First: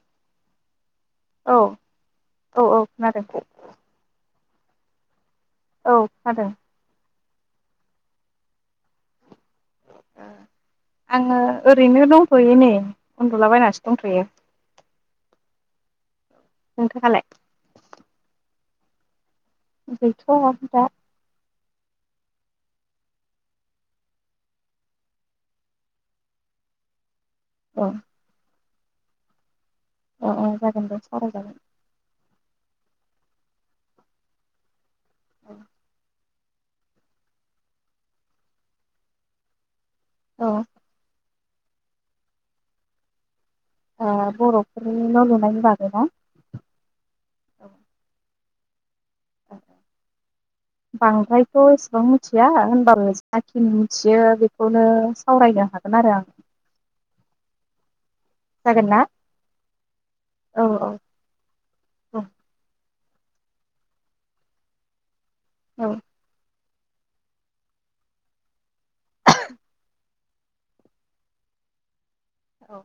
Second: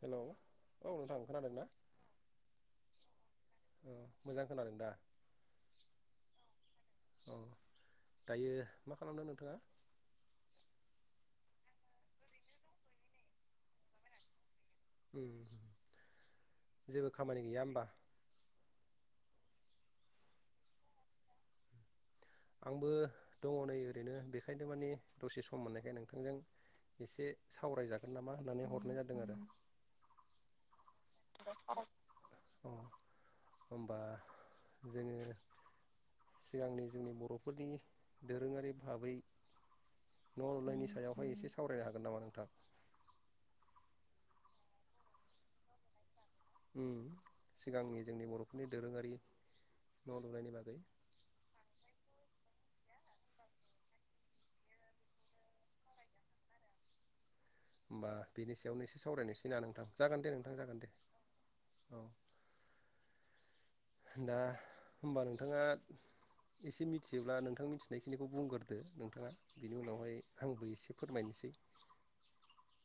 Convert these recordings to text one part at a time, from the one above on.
Hello औ सार नोंथां खोनादों ना औ औ खोनादों ओं मोजां खोनादों दा औ खोनादों अ दायो मा खालामदों नोंथाङा ओ आङो ओरैनो दंथ'यो नै उन्दुला बायनासो दंथ'यो जेबो नोंथाङालाय खामानि गैया होमबा गैथ'आ दा आंबो दङ नै ओरैनो बेखायनो माने दसे सम मोननायखाय नोंथांजों एसे सावरायजागोन नामा होननानै हर हरनाय जादों आरो अ अ जागोन दे सावराय जागोन। अ होमबा जोङो सिगांनि जोंनि ब बर'फोरनि दोरोङारि भाबै औ न' लुनायनि सायावहाय एसे साव सावरायनो हागोन नामा नोंथां? ओ बर'फोरनि न' लुनायनि बागै ना। उम सिगांनि जोंनि बर' नि दोरोङारि न' लुनायनि बागै बांद्रायथ एसेबां मिथि थिया होनबाबो जाखिनि मिथियो बेखौनो सावरायनो हागोन आरो आं। होमबा बेनि जागोन सायावनो ना एसे सावरायनोसै ना नोंथां जागोन दे नोंथां औ जागोन औ दे औ। औ दा होमबा नों नोंथाङा एसे मिथियोब्ला नोंथां मिथिनायखिनिखौ बुंगोर। नोंथाङा बिनि उनावहाय आंबो एसे फोरमायनोसै। औ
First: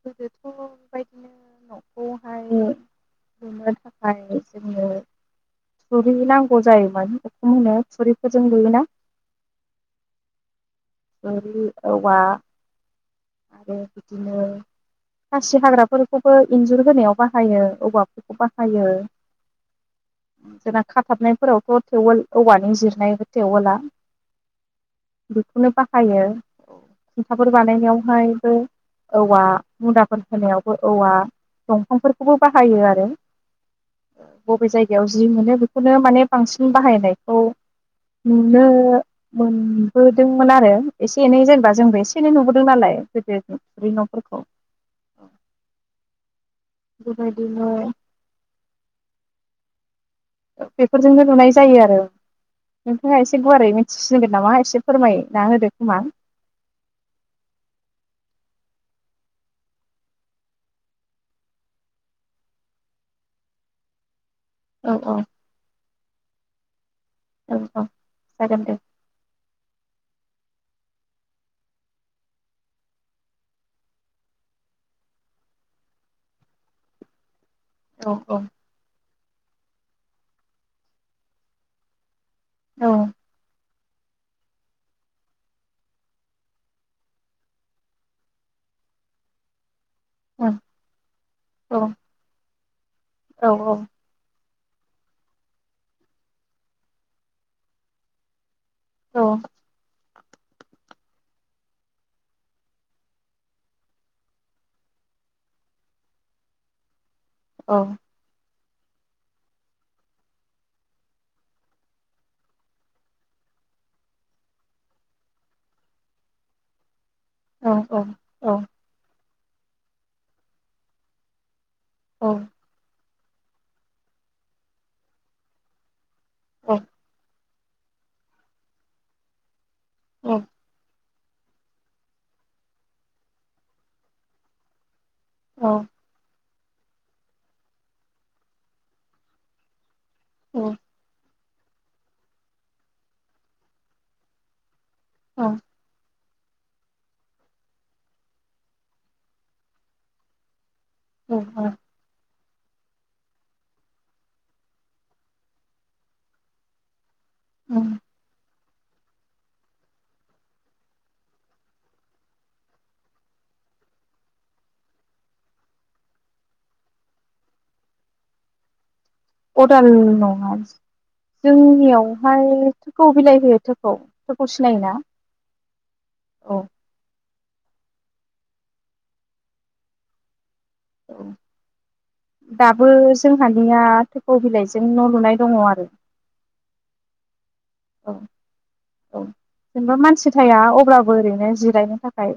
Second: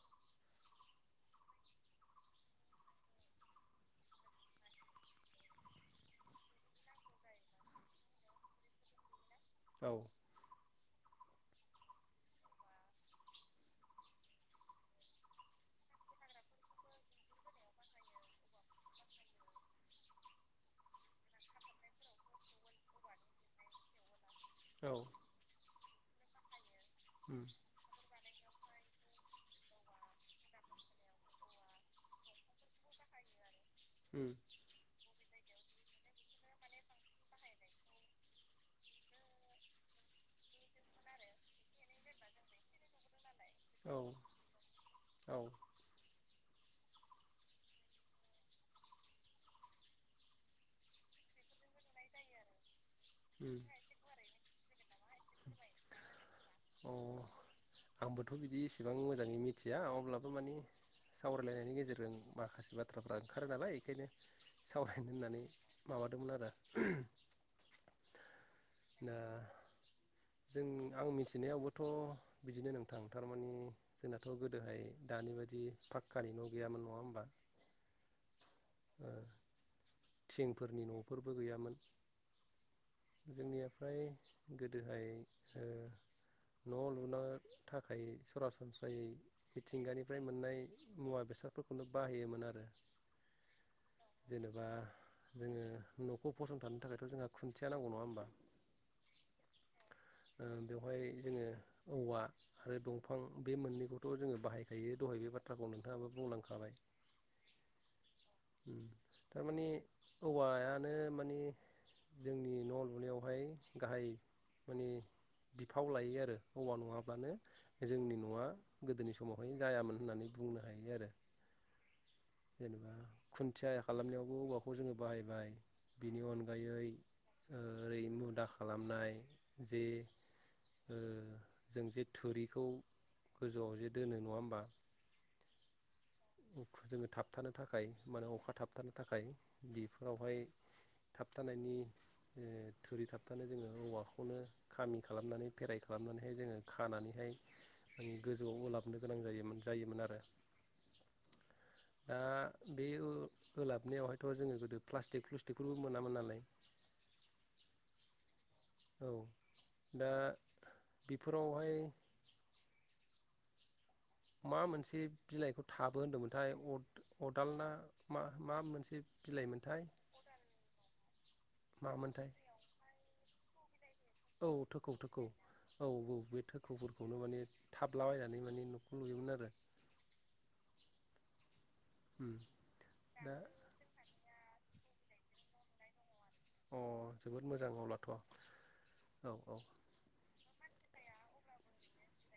गोदोथ बेबायदिनो न'खौहाय लुनो थाखाय जोंनो थुरि नांगौ जायोमोन अखुम होनो थुरिफोरजों लुयोना। औ थोरि औवा आरो बिदिनो खासि हाग्राफोरखौबो इन्जुर होनायाव बाहायो औवाफोरखौ बाहायो जोंना खाथाबनायफोरावथ थेवोल औवाजों जिरनाय टेवोला औ बे खौनो बाहायो औ उम खुन्थाफोर बानायनायावहायबो औवा मुदाफोर होनायावबो औवा दंफांफोरखौबो बाहायो आरो उम बबे जायगायाव जि मोनो बेखौनो माने बांसिन बाहायनायखौ नुनो मोनबो दोंमोन आरो एसे एनै जेनेबा जोंबो एसे एनै नुबोदों नालाय गोदो औ नफोरखौ औ बेबायदिनो बेफोरजोंबो लुनाय जायो आरो। नोंथाङा एसे उम गुवारै मोनथिसिनगोन नामा एसे फोरमायो ना होदो खोमा? अ आंबोथ बिदि इसेबां मोजाङै मिथिया अब्लाबो माने सावरायलायनायनि गेजेरजों माखासे बाथ्राफ्रा ओंखारो नालाय बेखायनो औ सावरायनो औ होननानै माबादोंमोन आरो। औ औ जागोन दे। दा जों आं मिथिनायावबोथ बिदिनो नोंथां थारमाने जोंनाथ गोदोहाय दानि बायदि फाखकानि न गैयामोन नङा होमबा? औ औ थिंफोरनि नफोरबो गैयामोन। औ जोंनिया फ्राय गोदोहाय ओ न लुनो थाखाय सरासनस्रायै मिथिंगानि फ्राय औ मोननाय मुवा औ बेसादफोरखौनो बाहायोमोन आरो। औ औ जेनेबा जोङो नखौ फसंथानो थाखायथ जोंहा खुन्थिया नांगौ नङा होमबा औ ओ बेवहाय जोङो औवा आरो दंफां बे मोननैखौथ जोङो बाहायखायो दहाय बे बाथ्राखौ नोंथाङाबो बुंलांखाबाय औ थारमानि औवायानो माने जोंनि न लुनायावहाय गाहाय माने बिफाव लायो आरो औवा नङा बानो औ जोंनि नआ गोदोनि सम समावहाय जायामोन होननानै बुंनो हायो आरो जेनेबा खुन्थिया खालामनायावबो औवाखौ जोङो बाहायबाय बिनि अनगायै ओरै मुदा खालामनाय जे औ ओ जों जे थुरिखौ गोजौआव जे दोनो नङा होमबा औ जोङो थाबथानो थाखाय माने अखा थाबथानो थाखाय बेफोर फोरावहाय थाब थाबथानायनि ओ थुरि थाबथानो जोङो औवाखौनो खामि औ खालामनानै फेराइ खालामनानै नाय जोङो खानानैहाय गोजौआव उलाबनो गोनां जायमोन जायोमोन आरो अ औ दा बे ओलाबनायावहायथ जोङो गोदो प्लास्टिक फ्लुस्टिकखौबो मोनामोन नालाय उम औ दा बेफोरावहाय मा मोनसे बिलाइखौ थाबो होनदोंमोनथाय अदालना मा मा मोनसे बिलाइमोनथाय अदाल नङा मामोनथाय जोंनियावहाय थोखौ बिलाइ होयो थोखौ औ थोखौ सिनायोना थोखौ औ औ बे थोखौफोरखौनो माने थाबलाबायनानै माने न'खौ नुयोमोन आरो औ उम दाबो दा जोंहानिया थोखौ बिलाइजों न' लुनाय दङ आरो अ जोबोद मोजां अब्लाथ' औ औ औ जेनेबा मानसि थाया अब्ला बो ओरैनो जिरायनो थाखाय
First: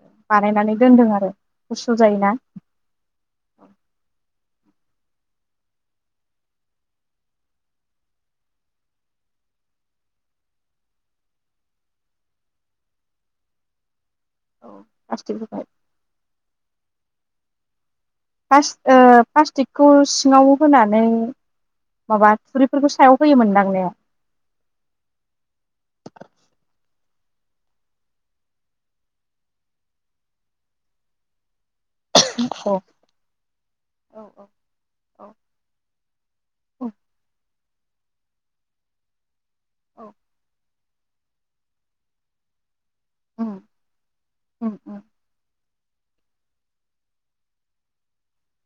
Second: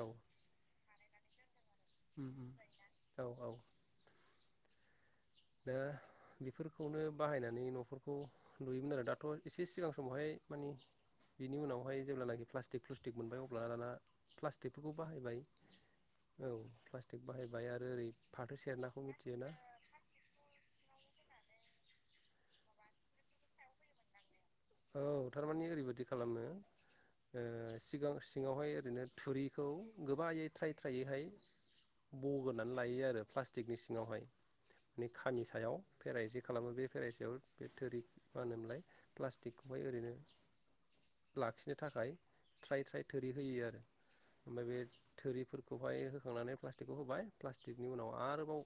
औ बानायनानै दोनदों आरो औ उम उम औ औ दा बेफोरखौनो बाहायनानै न'फोरखौ लुयोमोन आरो दाथ' एसे सिगां समावहाय मानि बिनि उनावहाय जेब्लानाखि प्लास्टिक फ्लुस्टिक मोनबाय अब्लाना दाना औ प्लास्टिकफोरखौ बाहायबाय प्लास्टिकखौहाय औ प्लास्टिक बाहाय ओमफ्राय आरो ओरै फाथो ओ सेरनाखौ मिथियोना प्लास्टिकखौ सिङाव होनानै माबा थुरिफोरखौ सायाव होयोमोनदां ने औ थारमाने ओरैबायदि खालामो ओ सिगां सिङावहाय ओरैनो थुरिखौ गोबायै थ्राय थ्रायैहाय बगोरनानै लायो आरो प्लास्टिकनि औ सिङावहाय औ माने औ खामि सायाव फेराइसे खालामो बे औ फेराइसेयाव बे थोरि मा होनोमोनलाय प्ला स्टिकखौहाय औ ओरैनो लाखिनो थाखाय थ्राय थ्राय थोरि उम होयो आरो ओमफ्राय उम बे उम थोरिफोर खौहाय होखांनानै प्लास्टिकखौ होबाय प्लास्टिकनि उनाव आरोबाव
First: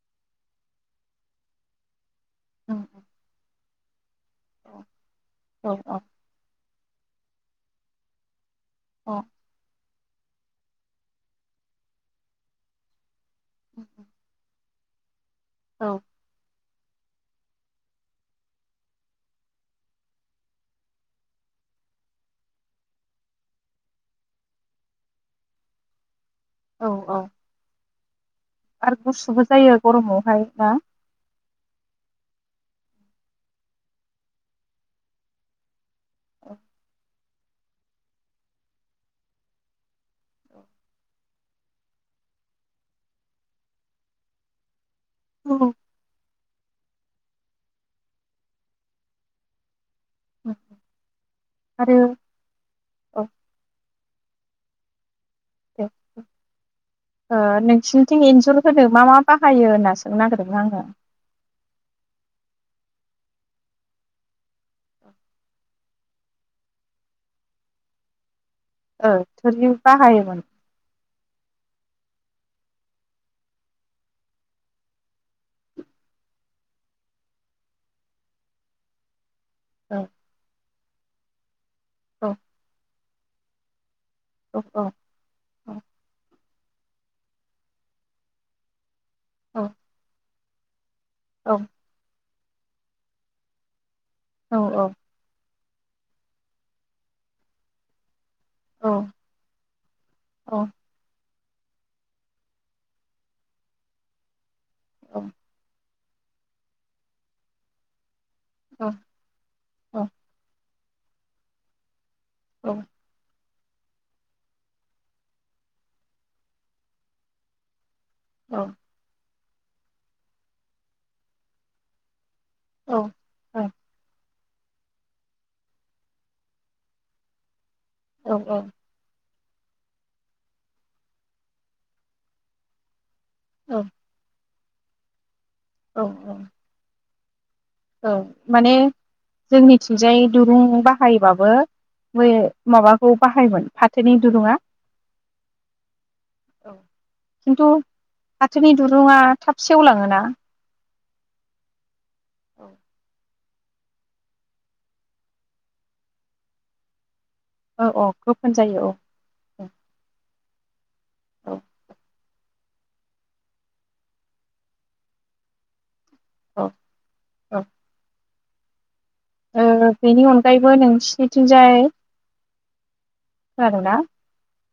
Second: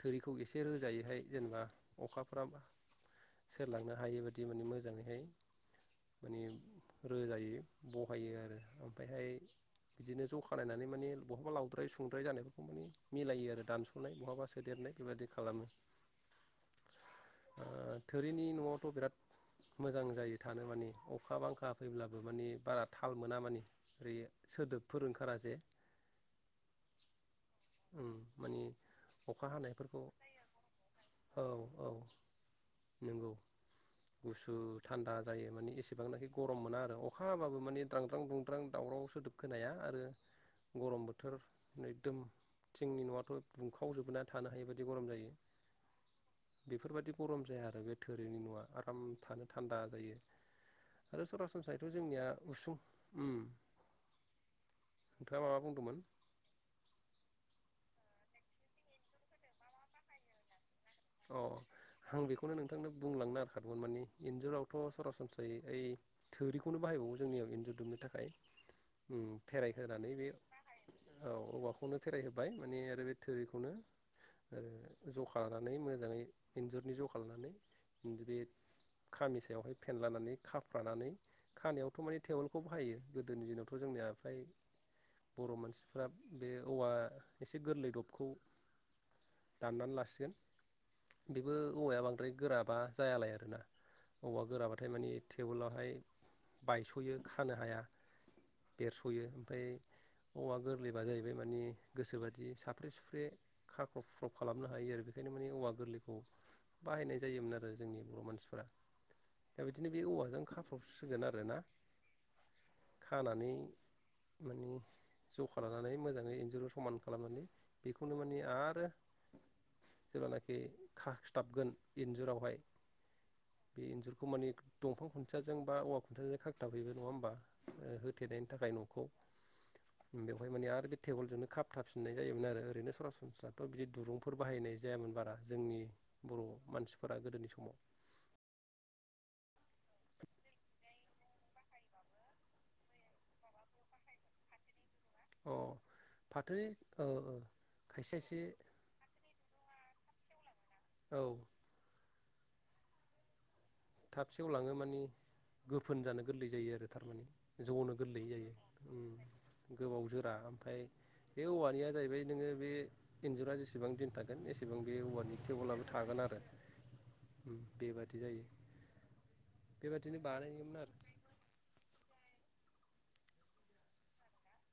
थोरिखौ एसे रोजायैहाय जेनेबा अखाफ्रा बा उम उम सेरलांनो हायो मोन दिमानि मो औ जाङैहाय औ माने रोजायै बहायो आरो औ ओमफायहाय बिदिनो ज' खालायनानै माने बहाबा लावद्राय सुंद्राय जानायफोरखौ माने मिलायो आरो दानस'नाय बहाबा फेदेरनाय बेबायदि खालामो औ थोरिनि न'आवथ' बिराद मोजां जायो थानो माने अखा बांखा फैब्लाबो मानि बारा थाल मोना मानि ओरै सोदोबफोर ओंखारा जे औ औ उम माने आरो गुसुबो अखा जायो हानायफोरखौ गरमावहाय ना औ औ नंगौ गुसु थान्दा जायो माने एसे जेसेबांनाखि गरम मोना आरो अखा हाबाबो माने द्रांद्रां ब्रुंद्रां दावराव सोदोब खोनाया आरो गरम बोथोर एखदम थिंनि न'आथ' दुंखावजोबोना थानो हायिबायदि बिदि गरम जायो औ बेफोरबायाददि गरम जाया आरो बे थोरिनि न'आ आराम थानो थान्दा आरो सरासनस्रायैथ' आरो जोंनिया उसुं औ उम नोंथाङा माबा बुंदोंमोन सिनिथिं एन्जुर होनो मा मा बाहायो होनना सोंनो नागिरोदों आङो अ आं बेखौनो नोंथांनो बुंलांनो नागेरखादोंमोन माने इन्जुरावथ' सरासनस्रायै ओइ थोरिखौनो बाहायबावो जोंनियाव इन्जुर दुमनो थाखाय ओ थोरि फेराय होनोनानै बे बाहायोमोन औ औवाखौनो फेराइहोबाय माने आरो बे थोरिखौनो आरो जखा नाय मोजाङै इनजुरनि जखा लानानै‌ बे‌ खामि बेवहाय औ फेनलानानै खा फ्रानानै खानायावथ' माने औ टेवलखौबो बाहायो गोदोनि दिनाव थ' जोंनि ओमफ्राय औ औ बर' औ मानसिफ्रा बे औवा एसे गोरलै दबखौ औ दाननानै लासिगोन बेबो औ औवाया बांद्राय गोराबा जायालाय आरोना औवा औ गोराबाथाय माने टेवोलावहाय बायस'यो खानो हाया बेरस'यो ओमफ्राय औवा औ गोरलैबा जाहैबाय बे माने गोसोबादि साफ्रे सुफ्रे खाख्रब खुख्रब खालामनो हायो बेखायनो माने औवा गोरलै खौ बाहायनाय जायोमोन आरो जोंनि बर' मानसि दा बिदिनो बे औवाजों खा सिगोन आरोना खानानै माने ज'खा लानानै मोजाङै इन्जुर समान खालामनानै बेखौनो माने आरो जेब्लानाखि खाखथाबगोन इन्जुरावहाय बे एन्जुरखौ माने दंफां खुन्थाजों बा औवा खुन्थियाजों खाखथाफैबाय नङा होमबा होथेनायनि थाखाय न'खौ बेवहाय माने आरो बे टेबोलजोंनो खाबथाबफिननाय जायोमोन आरो ओरैनो सरासनसै संसारथ' औ बिदि दुरुंफोर बाहायनाय जायामोन बारा जोंनि बर' मानसि फोरा गोदोनि समाव औ माने जोंनिथिंजाय दुरुं बाहायबाबो बे माबाखौ बाहायोमोन फाथोनि दुरुंङा अ फाथोनि ओ ओ खिन्थु खायसे खायसे फाथोनि दुरुङा थाब सेवलाङोना। औ औ थाब सेयाव लाङो माने गोफोन जानो गोरलै जायो आरो थारमाने। औ ज'नो औ गोरलै गोफोन औ जायो औ गोबाव जोरा। फाय बे औ औवानिया जाहैबाय नोङो बे इन्जुरा जेसेबां दिन थागोन एसेबां बे औवानि थेवोलाबो थागोन आरो औ औ बेबादि जायो। ओ बेबादिनो बेनि बानायोमोन अनगायैबो नोंसनिथिंजाय आरो ना।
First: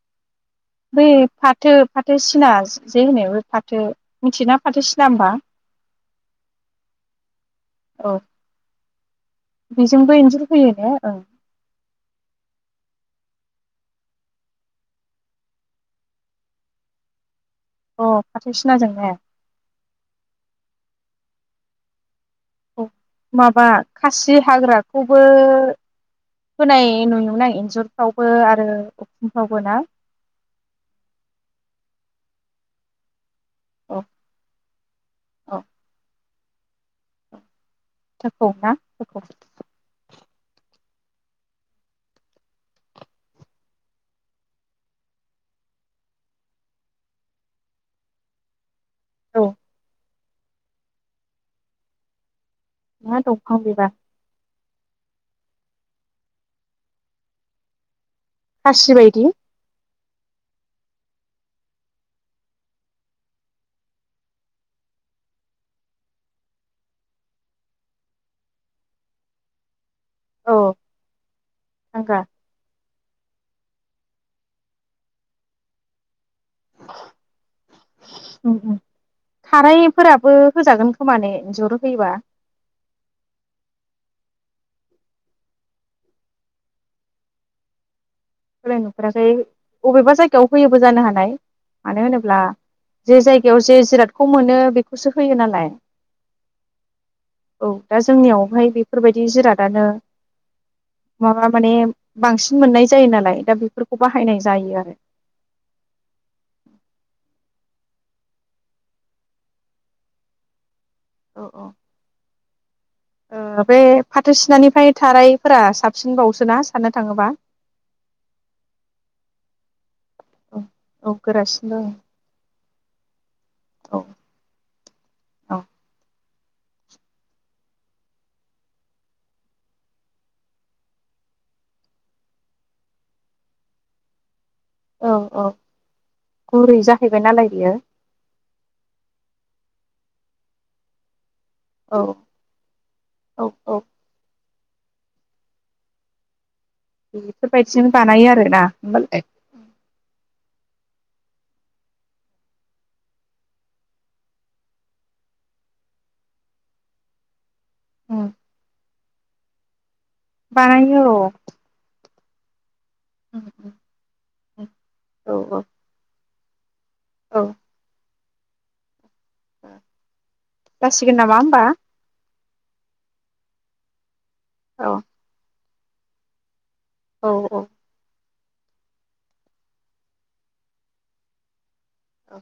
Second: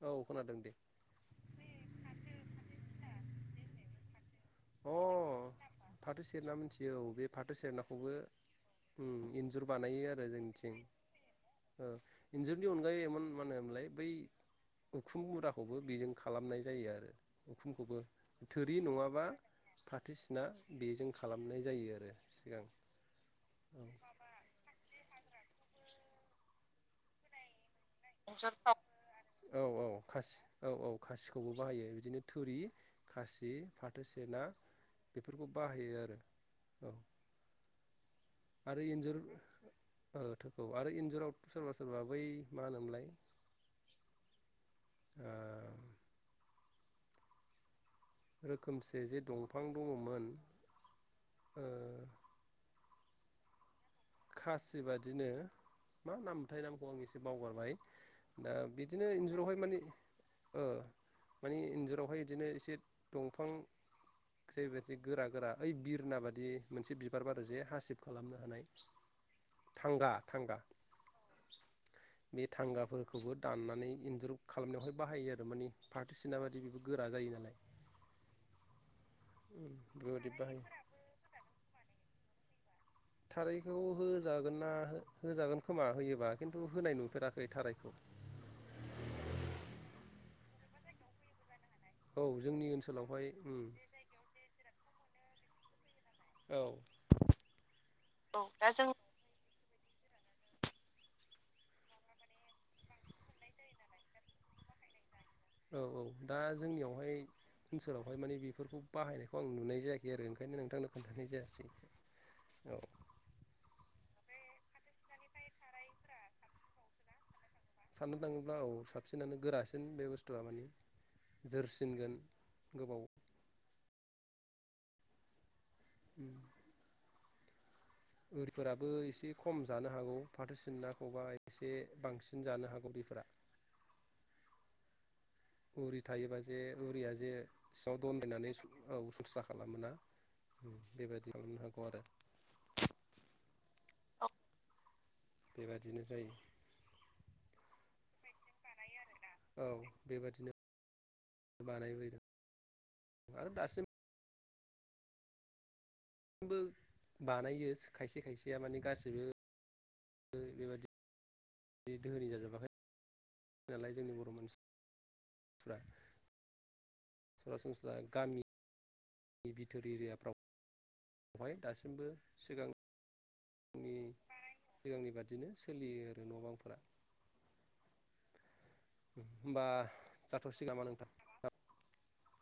औ खोनादों दे बै फाथो फाथो सिना जे होनायाव फा थो मिथियोना अ फाथोसिना होनबा। फाथो सेरना मिथियो औ बे फाथो सेरनाखौबो औ इन्जुर बानायो बेजोंबो आरो इन्जुर फैयो जोंनिथिं ने ओ इन्जुरनि अनगायै ओम थार मा होनोमलाय बै उखुम मुराखौबो बेजों खालामनाय जायो आरो ओं अ फाथो थोरि सिनाजों ने नङाबा फाथो सिना बेजों खालामनाय जायो आरो। सिगां माबा खासि हाग्राखौबो होनाय नुयोमोन आं इन्जुर इन्जुरफ्राव थोरि खासि जि औ फाथो सेना बेफोरखौ औ बाहायो आरो। औ आरो इन्जुर ओ थोखौ [unintelligible] आरो इन्जुरावथ सोरबा सोरबा बै मा होनोमोनलाय ओ आरो रोखोमसे जे औ दंफां दङमोन ओ मा दंफां बेबा। खासि बादिनो मा नाम मोनथाय नामखौ आं एसे बावगारबाय। दा खासि बिदिनो बायदि इन्जुरावहाय माने ओ माने इन्जुरावहाय बिदिनो एसे दंफां जैबायदि गोरा गोरा ओइ बिरना बादि मोनसे बिबार बारो जे हासिब खालामनो हानाय थांगा थांगा औ थांगा बे थांगाफोर खौबो दाननानै इन्जुर खालामनायावहाय बाहायो आरो माने पा थोदिसिना बायदि बेबो गोरा जायो नालाय। थाराइ बेबायदि फोराबो बाहायो होजागोन खोमाने इजुराव होयो बा थाराइखौ होजागोन ना हो होजागोन खोमा होयोबा खिन्थु होनाय नुफेराखै थाराइखौ। होनाय नुफेराखै अबेबा जायगायाव होयोबो जानो हानाय। मानो औ होनोब्ला जोंनि जे ओनसोलावहाय जायगायाव उम जे जिरादखौ मोनो बे खौसो होयो नालाय औ औ दा औ जोंनियावहाय बेफोरबायदि जिराद दानो माबा माने बांसिन मोननाय जायो नालाय। दा बेफोरखौ बाहायनाय जायो आरो। औ औ दा जोंनियावहाय ओनसोलावहाय माने बेफोरखौ बाहायनायखौ आं नुनाय जायाखै आरो ओंखायनो नोंथांनो औ औ [unintelligible] औ ओ बे फाथो सिनानिफाय थारायफोरा साबसिन बावसोना साननो थाङोबा साननो थाङोब्ला औ साबसिनानो गोरासिन बे बुस थुआ औ माने औ गोरासिनबो जोरसिनगोन। गोबाव औ औ [inaudible] उरिफोराबो एसे खम जानो हागौ फाथो सिननाखौबा एसे बांसिन जानो हागौ उरिफोरा। औ औ उरि थायोबा जे गुरै उरिया जाहैबाय जे नालाय बियो सिंआव दनदायनानै औ सनस्रा खालामोना। उम बेबादि औ औ औ बेबादिनो जायो। बेफोरबायदिनो बानायो आरो ना होमबालाय। औ बेबादिनो बानाय फैदों आरो दासिम बो बानायो खायसे खायसेया माने गासिबो बेबादि बानायो औ दोहोनि जाजोबाखै नालाय जोंनि बर' औ औ मानसिफ्रा औ सरासनस्रा गामि बिथोर जासिगोन नामा एरियाफ्राव हाय होमबा दासिमबो सिगां औ सिगांनि बादिनो सोलियो आरो न' बांफोरा औ औ होमबा जाथ'सिग नामा नोंथां ओ